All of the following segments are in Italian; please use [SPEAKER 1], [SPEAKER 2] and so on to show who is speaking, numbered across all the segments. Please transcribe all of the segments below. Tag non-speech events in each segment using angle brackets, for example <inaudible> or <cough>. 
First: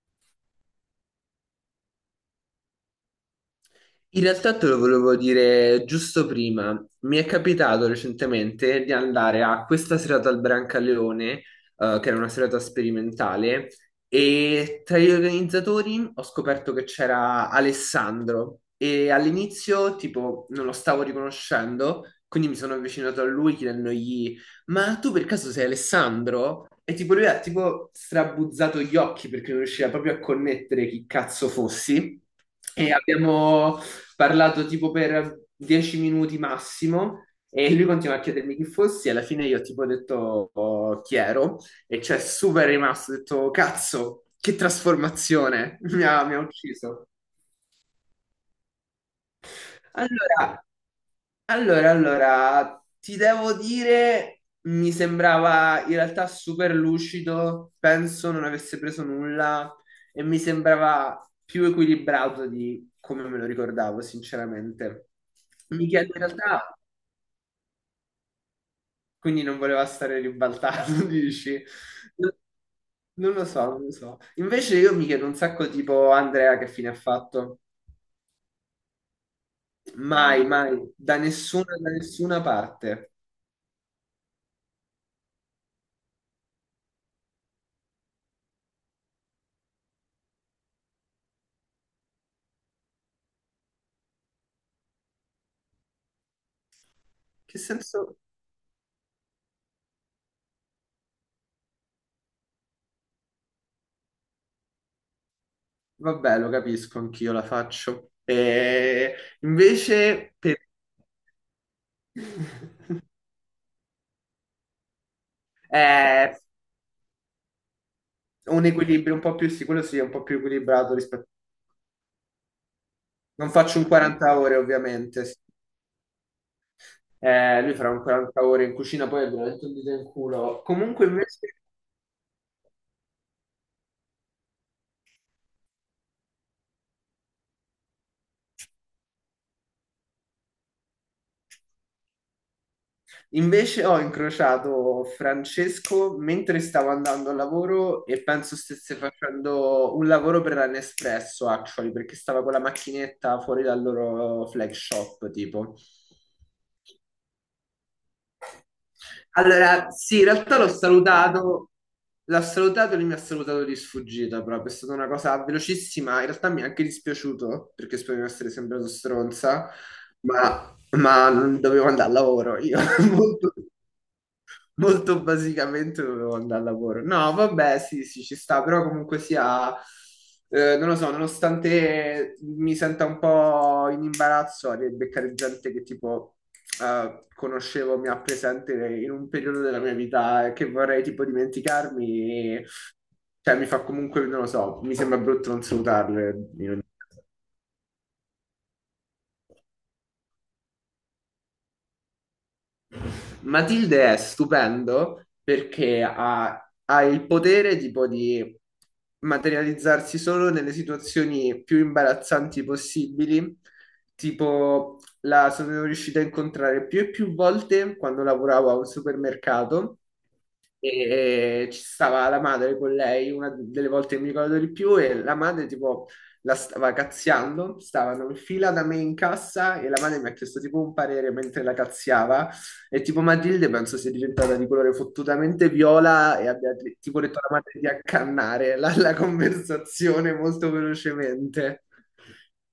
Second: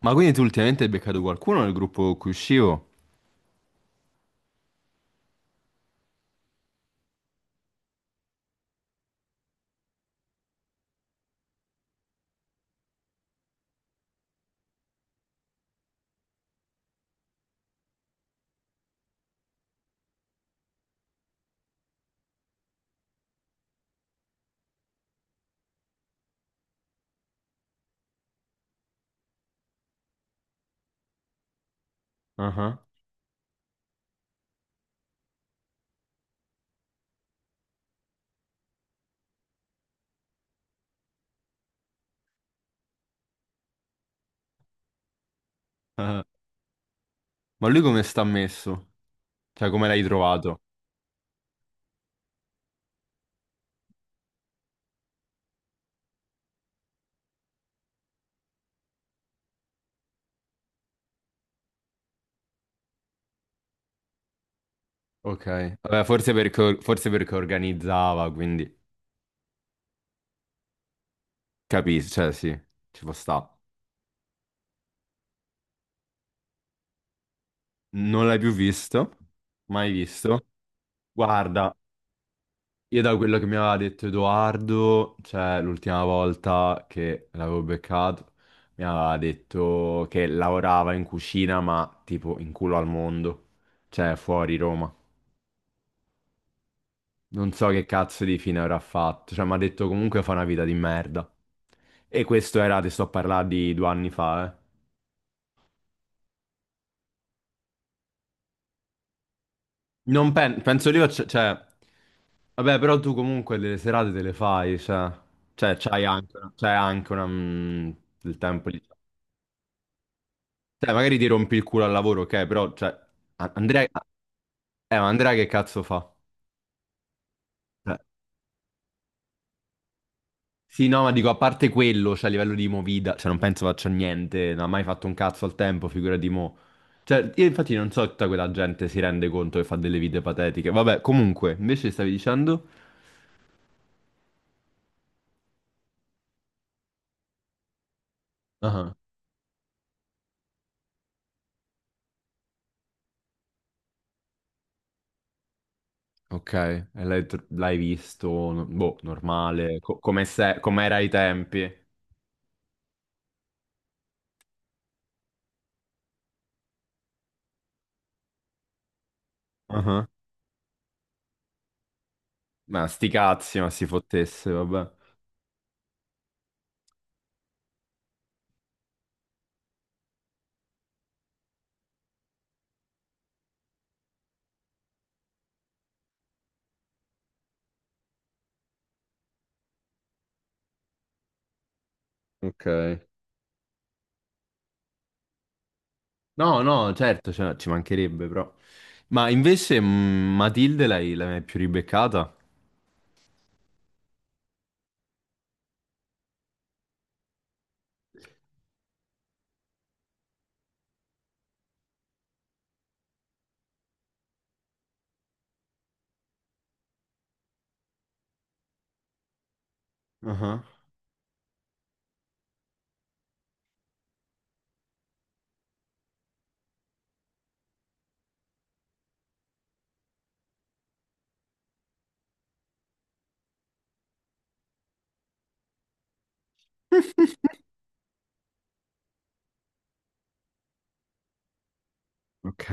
[SPEAKER 1] Ma quindi tu ultimamente hai beccato qualcuno nel gruppo con cui uscivo?
[SPEAKER 2] In realtà te lo volevo dire giusto prima. Mi è capitato recentemente di andare a questa serata al Brancaleone, che era una serata sperimentale, e tra gli organizzatori ho scoperto che c'era Alessandro e all'inizio tipo non lo stavo riconoscendo, quindi mi sono avvicinato a lui chiedendogli ma tu per caso sei Alessandro? E tipo lui ha tipo strabuzzato gli occhi perché non riusciva proprio a connettere chi cazzo fossi.
[SPEAKER 1] Ah,
[SPEAKER 2] E abbiamo parlato tipo per 10 minuti massimo e lui continua a chiedermi chi fossi e alla fine io tipo ho detto oh, chi ero e cioè super rimasto, ho detto cazzo, che trasformazione, <laughs> mi
[SPEAKER 1] ah.
[SPEAKER 2] ha, mi ha ucciso.
[SPEAKER 1] Ma lui come sta messo? Cioè, come l'hai trovato?
[SPEAKER 2] Allora, ti devo dire, mi sembrava in realtà super lucido, penso non avesse preso nulla e mi sembrava più equilibrato di come me lo ricordavo, sinceramente.
[SPEAKER 1] Ok.
[SPEAKER 2] Mi
[SPEAKER 1] Vabbè,
[SPEAKER 2] chiedo in
[SPEAKER 1] forse
[SPEAKER 2] realtà.
[SPEAKER 1] perché, forse perché organizzava, quindi
[SPEAKER 2] Quindi non voleva stare ribaltato, <laughs> dici?
[SPEAKER 1] capisci, cioè sì, ci può
[SPEAKER 2] Non lo
[SPEAKER 1] sta.
[SPEAKER 2] so, non lo so. Invece io mi chiedo un sacco tipo Andrea che fine ha fatto.
[SPEAKER 1] Non l'hai più visto? Mai
[SPEAKER 2] Mai, ah,
[SPEAKER 1] visto?
[SPEAKER 2] mai,
[SPEAKER 1] Guarda,
[SPEAKER 2] da nessuna
[SPEAKER 1] io
[SPEAKER 2] parte.
[SPEAKER 1] da quello che mi aveva detto Edoardo, cioè l'ultima volta che l'avevo beccato, mi aveva detto che lavorava in cucina, ma tipo in culo al mondo, cioè fuori Roma. Non
[SPEAKER 2] Che
[SPEAKER 1] so che
[SPEAKER 2] senso?
[SPEAKER 1] cazzo di fine avrà fatto, cioè mi ha detto comunque fa una vita di merda. E questo era, ti sto a parlare di 2 anni fa, eh.
[SPEAKER 2] Vabbè, lo capisco, anch'io la faccio. E
[SPEAKER 1] Non
[SPEAKER 2] invece per...
[SPEAKER 1] pen- penso io, cioè, vabbè, però
[SPEAKER 2] <laughs>
[SPEAKER 1] tu comunque delle serate te le fai, cioè c'hai anche,
[SPEAKER 2] è
[SPEAKER 1] una- c'hai anche una, del
[SPEAKER 2] un
[SPEAKER 1] tempo lì.
[SPEAKER 2] equilibrio un po' più sicuro, sì, quello sì, è un po' più
[SPEAKER 1] Cioè,
[SPEAKER 2] equilibrato
[SPEAKER 1] magari ti
[SPEAKER 2] rispetto...
[SPEAKER 1] rompi il culo al lavoro, ok, però, cioè,
[SPEAKER 2] Non faccio
[SPEAKER 1] Andrea,
[SPEAKER 2] un 40 ore,
[SPEAKER 1] ma
[SPEAKER 2] ovviamente.
[SPEAKER 1] Andrea
[SPEAKER 2] Sì.
[SPEAKER 1] che cazzo fa?
[SPEAKER 2] Lui farà
[SPEAKER 1] Cioè,
[SPEAKER 2] un 40 ore in cucina, poi è veramente un dito in culo.
[SPEAKER 1] sì, no,
[SPEAKER 2] Comunque
[SPEAKER 1] ma dico, a
[SPEAKER 2] invece
[SPEAKER 1] parte quello, cioè a livello di movida, cioè non penso faccia niente, non ha mai fatto un cazzo al tempo, figura di mo. Cioè, io infatti non so se tutta quella gente si rende conto che fa delle vite patetiche. Vabbè, comunque, invece stavi dicendo.
[SPEAKER 2] invece ho incrociato Francesco mentre stavo andando al lavoro e penso
[SPEAKER 1] Ah,
[SPEAKER 2] stesse facendo un lavoro per la Nespresso, actually, perché stava con la macchinetta fuori dal loro flag shop, tipo.
[SPEAKER 1] ok, e l'hai visto, boh, normale,
[SPEAKER 2] Allora,
[SPEAKER 1] co-
[SPEAKER 2] sì,
[SPEAKER 1] come
[SPEAKER 2] in
[SPEAKER 1] se-
[SPEAKER 2] realtà
[SPEAKER 1] come era ai tempi.
[SPEAKER 2] l'ho salutato e lui mi ha salutato di sfuggita, proprio, è stata una cosa velocissima, in realtà mi è anche dispiaciuto, perché spero di non essere sembrato stronza,
[SPEAKER 1] Ah,
[SPEAKER 2] ma non dovevo andare al lavoro, io
[SPEAKER 1] ma sti
[SPEAKER 2] <laughs> molto
[SPEAKER 1] cazzi, ma si fottesse, vabbè.
[SPEAKER 2] molto basicamente dovevo andare al lavoro. No, vabbè, sì, sì, ci sta, però comunque sia, non lo so, nonostante mi senta un po' in imbarazzo a beccare gente che tipo conoscevo, mi ha presente in un periodo della mia vita e che vorrei tipo dimenticarmi,
[SPEAKER 1] Ok.
[SPEAKER 2] cioè mi fa comunque, non lo so, mi sembra brutto non salutarle
[SPEAKER 1] No,
[SPEAKER 2] in ogni.
[SPEAKER 1] no, certo, cioè, ci mancherebbe, però. Ma invece, Matilde l'hai mai più ribeccata?
[SPEAKER 2] Matilde è stupendo perché ha il potere tipo di materializzarsi solo nelle situazioni più imbarazzanti possibili. Tipo, la sono riuscita a incontrare più e più volte quando lavoravo a un supermercato
[SPEAKER 1] Ah.
[SPEAKER 2] e ci stava la madre con lei, una delle volte che mi ricordo di più, e la madre tipo la stava cazziando, stavano in fila da me in cassa e la madre mi ha chiesto tipo un parere mentre la cazziava e tipo Matilde penso sia diventata di colore fottutamente viola e abbia tipo detto alla madre di accannare la conversazione molto velocemente.
[SPEAKER 1] Ok.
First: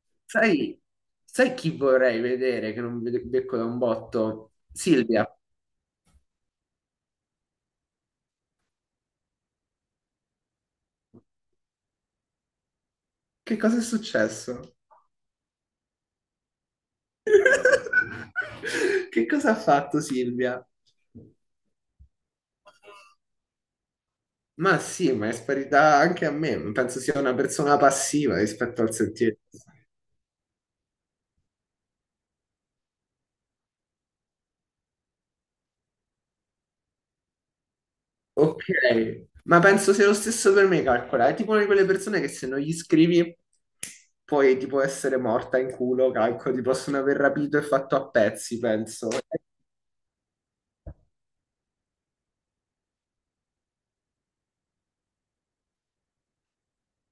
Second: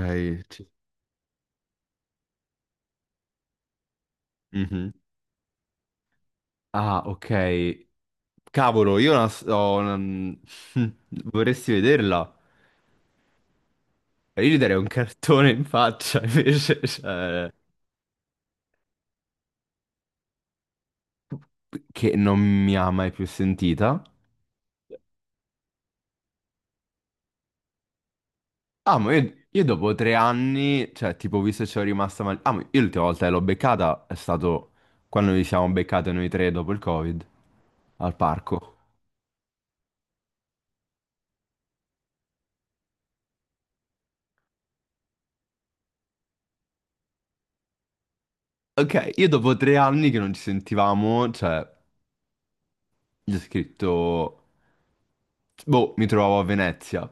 [SPEAKER 1] ci-
[SPEAKER 2] Sai, sai chi vorrei vedere che non vede- becco da un botto?
[SPEAKER 1] Mhm.
[SPEAKER 2] Silvia,
[SPEAKER 1] Ah, ok. Cavolo, io la s- ho una- <laughs> vorresti vederla?
[SPEAKER 2] che cosa è
[SPEAKER 1] Io gli darei
[SPEAKER 2] successo?
[SPEAKER 1] un cartone in faccia, <laughs> invece, cioè,
[SPEAKER 2] <laughs> Che cosa ha fatto Silvia?
[SPEAKER 1] che non mi ha mai più sentita.
[SPEAKER 2] Ma sì, ma è sparita anche a me. Penso sia una persona passiva rispetto al
[SPEAKER 1] Ah, ma io,
[SPEAKER 2] sentiero.
[SPEAKER 1] io dopo 3 anni, cioè, tipo, visto che ci ho rimasta male. Ah, ma io l'ultima volta che l'ho beccata è stato quando ci siamo beccati noi tre dopo il Covid, al parco.
[SPEAKER 2] Ok, ma penso sia lo stesso per me, calcola. È tipo una di quelle persone che se non gli scrivi puoi tipo essere morta in culo, calcolo. Ti possono aver rapito e fatto a pezzi, penso.
[SPEAKER 1] Ok, io dopo 3 anni che non ci sentivamo, cioè, gli ho scritto. Boh, mi trovavo a Venezia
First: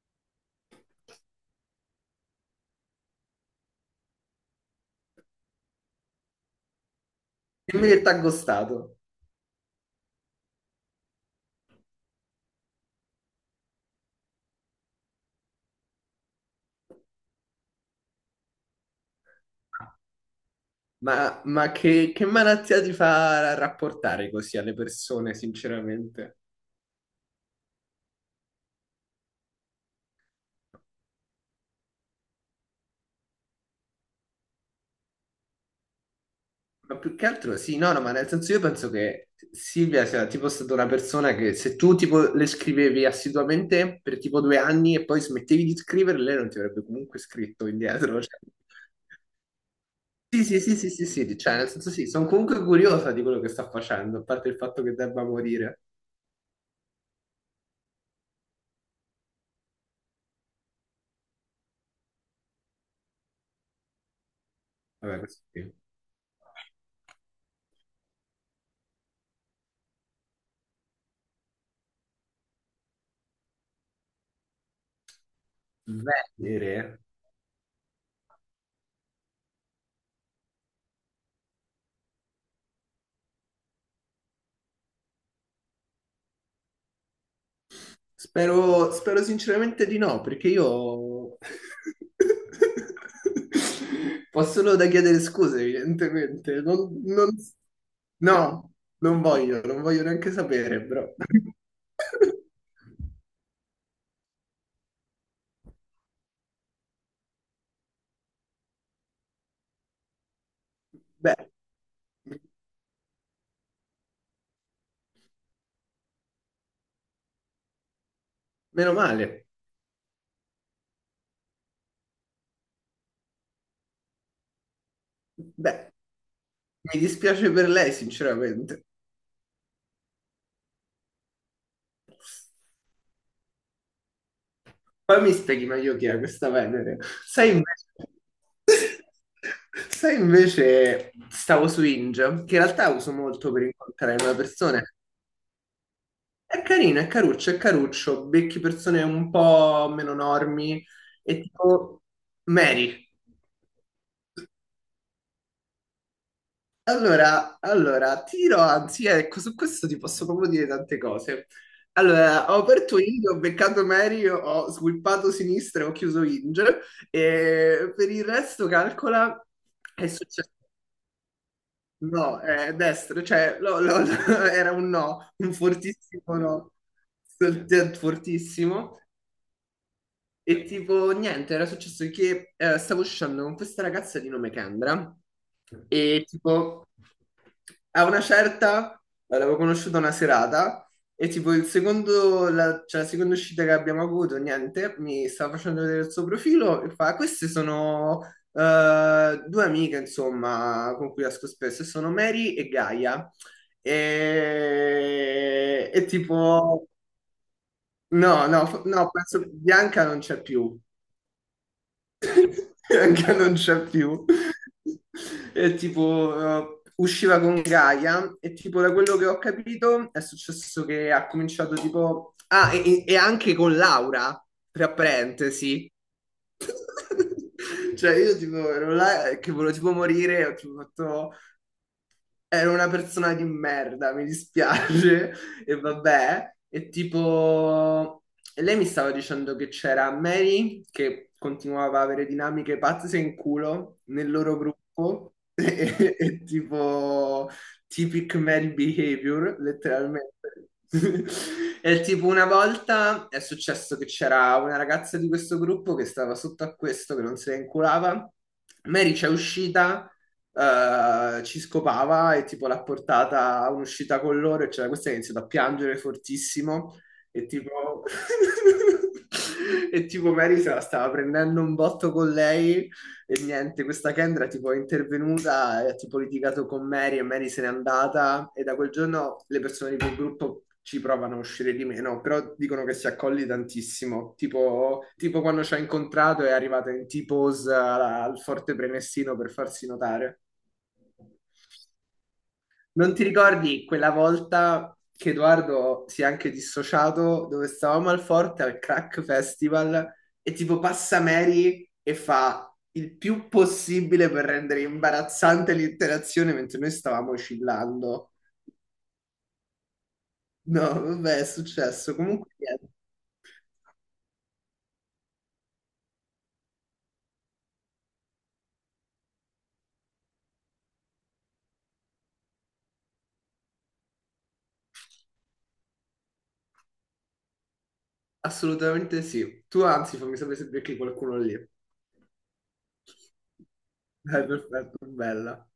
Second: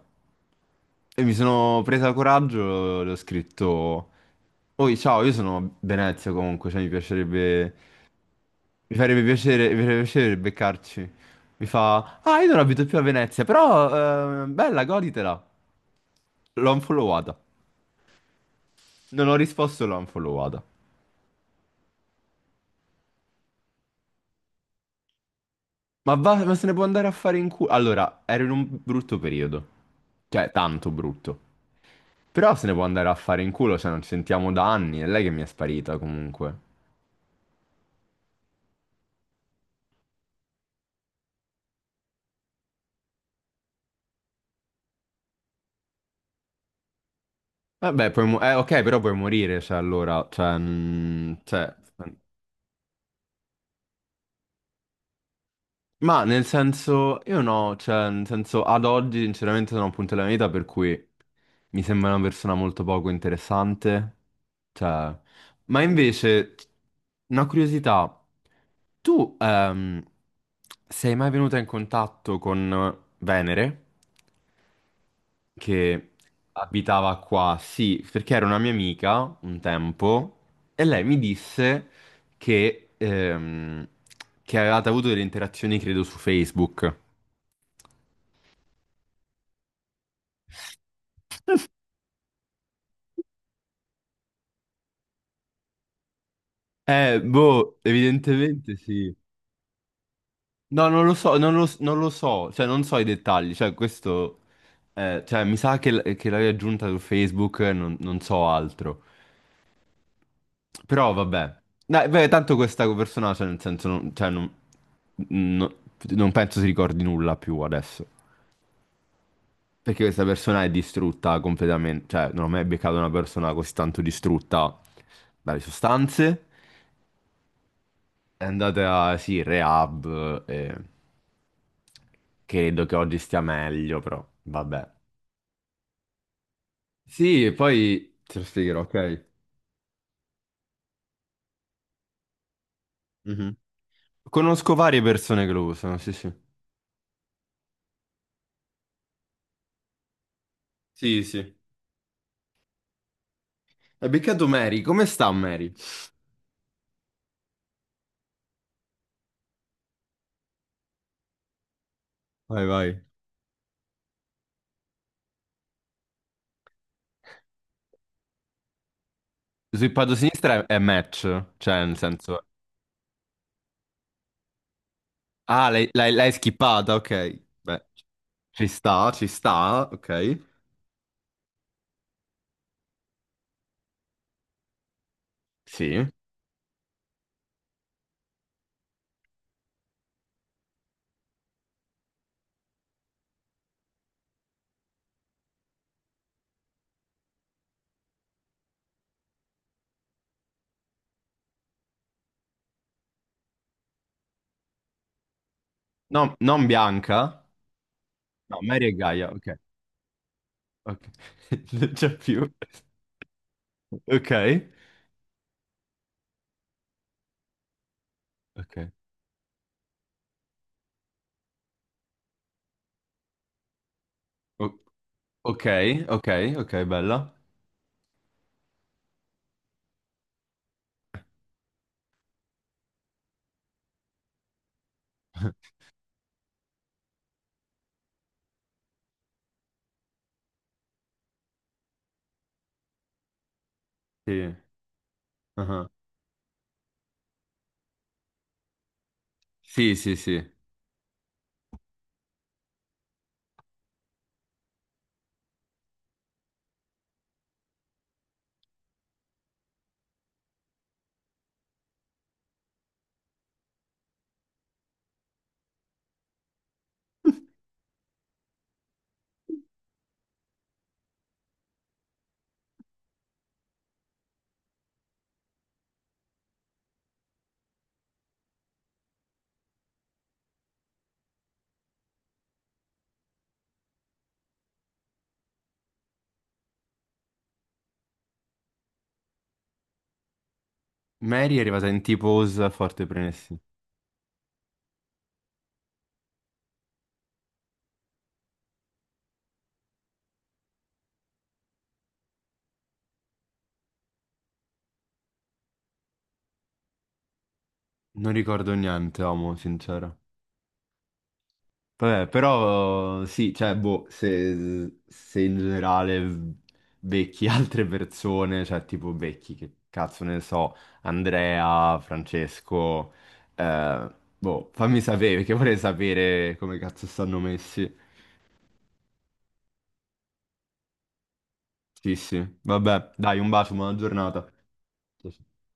[SPEAKER 1] e mi sono presa coraggio, le ho scritto, Oi, ciao, io sono a Venezia comunque, cioè mi piacerebbe,
[SPEAKER 2] Dimmi che t'ha
[SPEAKER 1] mi
[SPEAKER 2] ghostato.
[SPEAKER 1] farebbe piacere, mi farebbe piacere beccarci. Mi fa, ah, io non abito più a Venezia, però, bella, goditela. L'ho unfollowata. Non ho risposto, l'ho unfollowata.
[SPEAKER 2] Ma, che malattia ti fa rapportare così alle persone,
[SPEAKER 1] Ma,
[SPEAKER 2] sinceramente?
[SPEAKER 1] va, ma se ne può andare a fare in culo. Allora, ero in un brutto periodo. Cioè, tanto brutto. Però se ne può andare a fare in culo, cioè non ci sentiamo da anni. È lei che mi è sparita comunque.
[SPEAKER 2] Ma più che altro sì, no, no, ma nel senso io penso che Silvia sia tipo stata una persona che se tu tipo le scrivevi assiduamente per tipo due anni e poi smettevi di scrivere, lei non ti avrebbe comunque scritto
[SPEAKER 1] Vabbè,
[SPEAKER 2] indietro. Cioè.
[SPEAKER 1] ok, però puoi morire, se allora,
[SPEAKER 2] Sì,
[SPEAKER 1] cioè,
[SPEAKER 2] sì, sì, sì, sì, sì, cioè nel
[SPEAKER 1] cioè,
[SPEAKER 2] senso sì, sono comunque curiosa di quello che sta facendo, a parte il fatto che debba morire.
[SPEAKER 1] ma nel senso, io no, cioè, nel senso, ad oggi sinceramente sono a un punto della mia vita per cui mi sembra una persona molto poco interessante, cioè,
[SPEAKER 2] Vabbè, questo sì.
[SPEAKER 1] ma invece, una curiosità, tu sei mai venuta in contatto con Venere, che
[SPEAKER 2] Venere?
[SPEAKER 1] abitava qua? Sì, perché era una mia amica un tempo, e lei mi disse che, ehm, che avevate avuto delle interazioni, credo, su Facebook.
[SPEAKER 2] Spero, spero sinceramente di no, perché io <laughs> posso solo da chiedere scuse, evidentemente.
[SPEAKER 1] Boh,
[SPEAKER 2] No,
[SPEAKER 1] evidentemente sì.
[SPEAKER 2] non voglio, non voglio neanche sapere,
[SPEAKER 1] No, non
[SPEAKER 2] però.
[SPEAKER 1] lo so,
[SPEAKER 2] <laughs>
[SPEAKER 1] non lo so, cioè non so i dettagli, cioè questo, cioè mi sa che, l'avevi aggiunta su Facebook, non so altro. Però
[SPEAKER 2] Beh,
[SPEAKER 1] vabbè. Dai, beh, tanto questa persona, cioè nel senso, non, cioè, no- non penso si ricordi nulla più adesso.
[SPEAKER 2] meno male.
[SPEAKER 1] Perché questa persona è distrutta completamente, cioè non ho mai beccato una persona così tanto distrutta dalle
[SPEAKER 2] Beh,
[SPEAKER 1] sostanze.
[SPEAKER 2] mi dispiace per lei,
[SPEAKER 1] È
[SPEAKER 2] sinceramente.
[SPEAKER 1] andata, sì, in rehab e credo che oggi stia meglio, però vabbè.
[SPEAKER 2] Poi mi spieghi meglio chi è questa Venere.
[SPEAKER 1] Sì,
[SPEAKER 2] Sai
[SPEAKER 1] e
[SPEAKER 2] invece...
[SPEAKER 1] poi te lo spiegherò,
[SPEAKER 2] <laughs>
[SPEAKER 1] ok?
[SPEAKER 2] Sai invece, stavo su Inge, che in realtà uso molto
[SPEAKER 1] Mhm.
[SPEAKER 2] per incontrare una
[SPEAKER 1] Conosco
[SPEAKER 2] persona.
[SPEAKER 1] varie persone che lo usano, sì, sì.
[SPEAKER 2] È carino, è caruccio, è caruccio. Becchi persone un po' meno normi
[SPEAKER 1] Sì,
[SPEAKER 2] e
[SPEAKER 1] sì.
[SPEAKER 2] tipo Mary.
[SPEAKER 1] Hai beccato Mary, come sta Mary?
[SPEAKER 2] Allora, anzi, ecco, su questo ti posso proprio dire tante cose. Allora, ho
[SPEAKER 1] Vai,
[SPEAKER 2] aperto
[SPEAKER 1] vai.
[SPEAKER 2] Inge, ho beccato Mary, ho sweepato sinistra e ho chiuso Inge. E per il resto, calcola,
[SPEAKER 1] Sul
[SPEAKER 2] è
[SPEAKER 1] lato
[SPEAKER 2] successo.
[SPEAKER 1] sinistra è match, cioè nel
[SPEAKER 2] No,
[SPEAKER 1] senso.
[SPEAKER 2] è destra, <laughs> era un no, un
[SPEAKER 1] Ah, l'hai
[SPEAKER 2] fortissimo no,
[SPEAKER 1] skippata, ok. Beh.
[SPEAKER 2] Fortissimo.
[SPEAKER 1] Ci sta, ok.
[SPEAKER 2] E tipo, niente, era successo che stavo uscendo con questa ragazza di nome Kendra
[SPEAKER 1] Sì.
[SPEAKER 2] e tipo, a una certa l'avevo conosciuta una serata e tipo il secondo, la, cioè, la seconda uscita che abbiamo avuto, niente, mi stava facendo vedere il suo profilo e fa, queste sono due amiche, insomma, con cui esco spesso, e sono Mary e Gaia. E
[SPEAKER 1] No, non
[SPEAKER 2] tipo,
[SPEAKER 1] Bianca.
[SPEAKER 2] no,
[SPEAKER 1] No,
[SPEAKER 2] no,
[SPEAKER 1] Mary e
[SPEAKER 2] no,
[SPEAKER 1] Gaia,
[SPEAKER 2] penso
[SPEAKER 1] ok.
[SPEAKER 2] Bianca non c'è più.
[SPEAKER 1] Ok. <laughs> Non c'è più.
[SPEAKER 2] <laughs> Anche non c'è più.
[SPEAKER 1] Ok.
[SPEAKER 2] E tipo, usciva con Gaia e
[SPEAKER 1] Ok.
[SPEAKER 2] tipo da quello che ho capito è successo che ha cominciato tipo... Ah, e anche con Laura,
[SPEAKER 1] O-
[SPEAKER 2] tra
[SPEAKER 1] ok,
[SPEAKER 2] parentesi.
[SPEAKER 1] ok, ok, bella.
[SPEAKER 2] <laughs> Cioè io tipo ero là che volevo tipo morire, ho tipo fatto... Era una persona di merda, mi dispiace, <laughs>
[SPEAKER 1] <laughs>
[SPEAKER 2] e vabbè. E tipo, e lei mi stava dicendo che c'era Mary che continuava a avere dinamiche pazze in culo nel
[SPEAKER 1] Sì.
[SPEAKER 2] loro gruppo, <laughs>
[SPEAKER 1] Ah.
[SPEAKER 2] e tipo, typic Mary behavior,
[SPEAKER 1] Sì, sì, sì.
[SPEAKER 2] letteralmente. <laughs> E tipo una volta è successo che c'era una ragazza di questo gruppo che stava sotto a questo, che non se ne inculava. Mary c'è uscita ci scopava e tipo l'ha portata a un'uscita con loro e c'era questa che ha iniziato a piangere fortissimo e tipo... <laughs> e tipo Mary se la stava prendendo un botto con lei e niente, questa Kendra tipo è intervenuta e ha tipo litigato con Mary e Mary se n'è andata e da quel giorno le persone di quel gruppo ci provano a uscire di meno, però dicono che si accolli tantissimo, tipo, tipo quando ci ha incontrato è arrivata in T-pose al forte Prenestino per farsi notare.
[SPEAKER 1] Mary è arrivata in tipo Osa forte
[SPEAKER 2] Non ti
[SPEAKER 1] premessi.
[SPEAKER 2] ricordi quella volta che Edoardo si è anche dissociato dove stavamo al Forte al Crack Festival e tipo passa Mary e fa il più possibile per rendere imbarazzante l'interazione mentre noi stavamo oscillando?
[SPEAKER 1] Non ricordo niente, amo, sincero.
[SPEAKER 2] No, vabbè, è successo.
[SPEAKER 1] Vabbè,
[SPEAKER 2] Comunque, niente,
[SPEAKER 1] però sì, cioè, boh, se in generale becchi <laughs> altre persone, cioè tipo becchi, che cazzo ne so, Andrea, Francesco, boh, fammi sapere, perché vorrei sapere come cazzo stanno messi.
[SPEAKER 2] assolutamente sì. Tu anzi, fammi sapere se becchi qualcuno lì.
[SPEAKER 1] Sì, sì, vabbè, dai, un bacio, buona
[SPEAKER 2] Dai,
[SPEAKER 1] giornata.
[SPEAKER 2] perfetto,
[SPEAKER 1] Sì, sì.
[SPEAKER 2] bella.